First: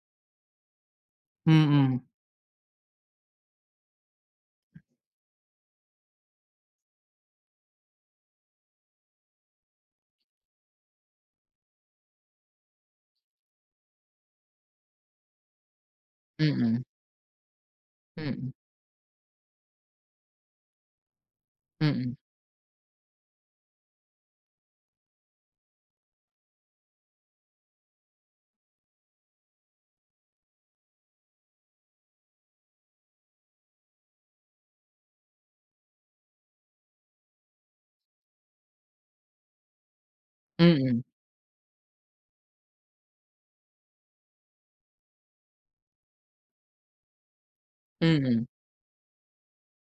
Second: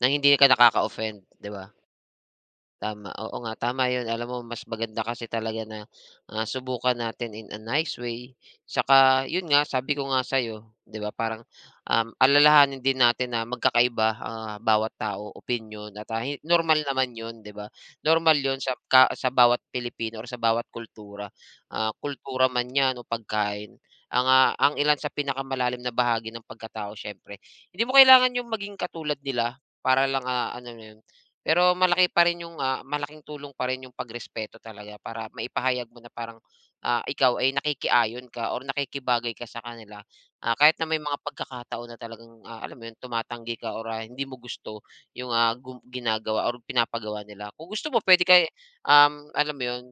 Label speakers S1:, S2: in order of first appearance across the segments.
S1: Nang hindi ka nakaka-offend, 'di ba?
S2: Mm.
S1: Tama, oo nga, tama yun. Alam mo mas maganda kasi talaga na, ah, subukan natin in a nice way, tsaka yun nga sabi ko nga sa'yo, 'di ba, parang, um, alalahanin din natin na magkakaiba, ah, bawat tao, opinyon, at, ah, normal
S2: Mm.
S1: naman yun, 'di ba, normal
S2: Mm.
S1: yun sa ka sa bawat Pilipino or sa bawat kultura. Ah,
S2: Mm.
S1: kultura man yan o pagkain. Ang, ah, ang ilan sa pinakamalalim na bahagi ng pagkatao siyempre, hindi mo kailangan yung maging katulad nila para lang, ah, ano na yun, pero malaki pa rin yung, ah, malaking tulong pa rin yung pagrespeto talaga para maipahayag mo na parang, ah, ikaw ay nakikiayon ka or nakikibagay ka sa kanila. Ah, kahit na may
S2: Mm.
S1: mga pagkakataon na talagang, ah, alam mo yun, tumatanggi ka or, ah, hindi mo gusto yung, ah, gu ginagawa or pinapagawa nila. Kung gusto mo puwede kay,
S2: Mm.
S1: um, alam mo yun,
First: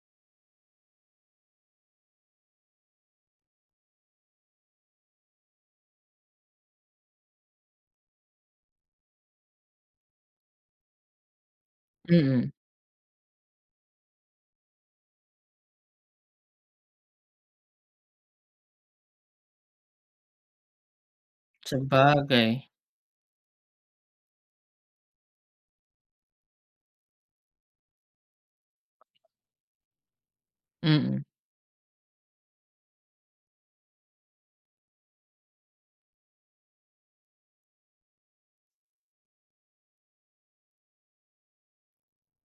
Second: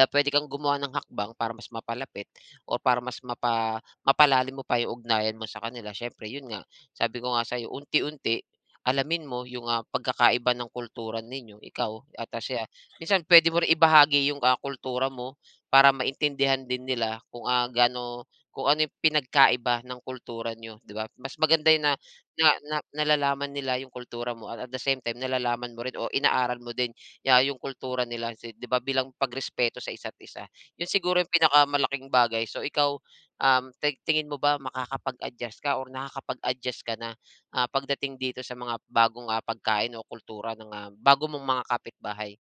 S1: ah, puwede kang gumawa ng hakbang para mas mapalapit o para mas mapa mapalalim mo pa yung ugnayan mo sa kanila, siyempre yun nga, sabi ko nga sa'yo, unti-unti, alamin mo yung, ah, pagkakaiba ng kultura ninyo, ikaw at
S2: Mm.
S1: siya, minsan puwede mo rin ibahagi yung, ah, kultura mo para maintindihan din nila kung, ah, gaano kung ano yung pinagkaiba ng kultura niyo, 'di ba? Mas maganda yun na na
S2: Sabagay.
S1: na nalalaman nila yung kultura mo, at at the same time, nalalaman mo rin o inaaral mo din ya yung kultura nila. Kasi 'di ba bilang pagrespeto sa isa't isa. Yun siguro
S2: Mm.
S1: yung pinakamalaking bagay. So, ikaw, um, tig tingin mo ba makakapag-adjust ka or nakakapag-adjust ka na, ah, pagdating dito sa mga bagong, ah, pagkain o kultura ng, ah, bago mong mga kapitbahay?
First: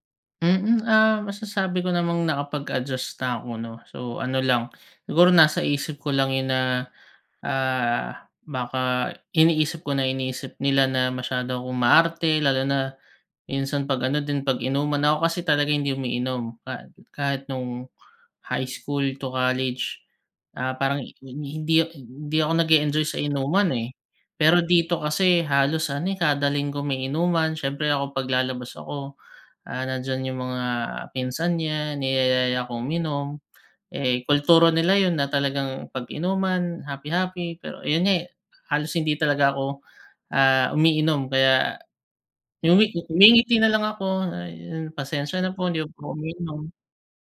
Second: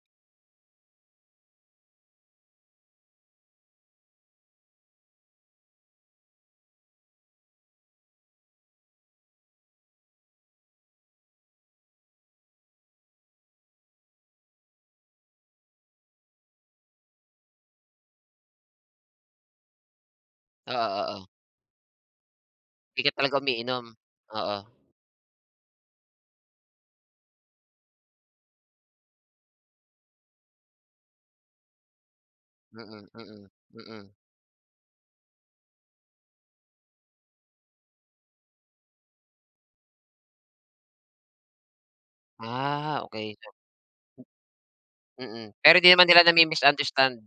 S2: Mm, ah, masasabi ko namang nakapag-adjust na ako, 'no? So ano lang, siguro nasa isip ko lang yun na, ah, baka iniisip ko na iniisip nila na masyado akong maarte lalo na minsan 'pag ano din, pag-inuman. Ako kasi talaga hindi umiinom ka kahit nung high school to college, ah,
S1: Oo,
S2: parang hi
S1: oo.
S2: hindi, hindi ako nag-e-enjoy
S1: Hindi
S2: sa
S1: ka talaga
S2: inuman
S1: umiinom?
S2: eh.
S1: Oo.
S2: Pero dito kasi halos ano eh, kada linggo may inuman, siyempre ako 'pag lalabas ako, ah, nandiyan yung mga, ah, pinsan niya, niyayaya akong
S1: Mm,
S2: uminom,
S1: mm, mm.
S2: eh kultura nila yun na talagang 'pag inuman, happy-happy. Pero ayun nga eh, halos hindi talaga ako, ah, umiinom kaya, ngumi
S1: Ah, okey. So
S2: ngumingiti nalang ako, ah, yung pasensya
S1: Hmm. Mm.
S2: na po
S1: Pero
S2: hindi
S1: di naman
S2: po ako
S1: nila
S2: umiinom.
S1: nami-misunderstand?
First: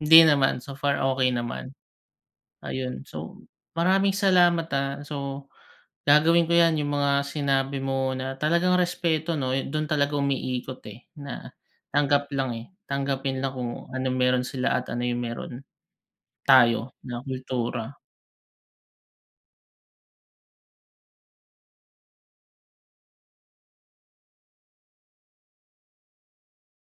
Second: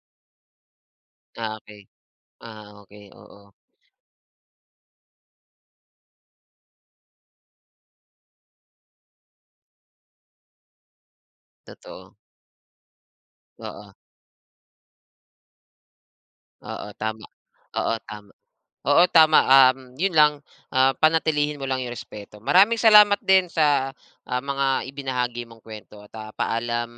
S2: Hindi naman. So far, okey
S1: Ah,
S2: naman.
S1: okey. Ah,
S2: Ayun,
S1: okey,
S2: so,
S1: oo.
S2: maraming salamat ah. So, gagawin ko yan yung mga sinabi mo na talagang respeto, 'no, dun talaga umiikot eh, na
S1: Totoo.
S2: tanggap lang eh, tanggapin lang kung
S1: Oo.
S2: anong meron sila at ano yung meron
S1: Oo,
S2: tayo na
S1: tama. Oo,
S2: kultura.
S1: tama. Oo, tama, um, yun lang, ah, panatilihin mo lang yung respeto. Maraming salamat din sa, ah, mga ibinahagi mong kwento at ah, paalam.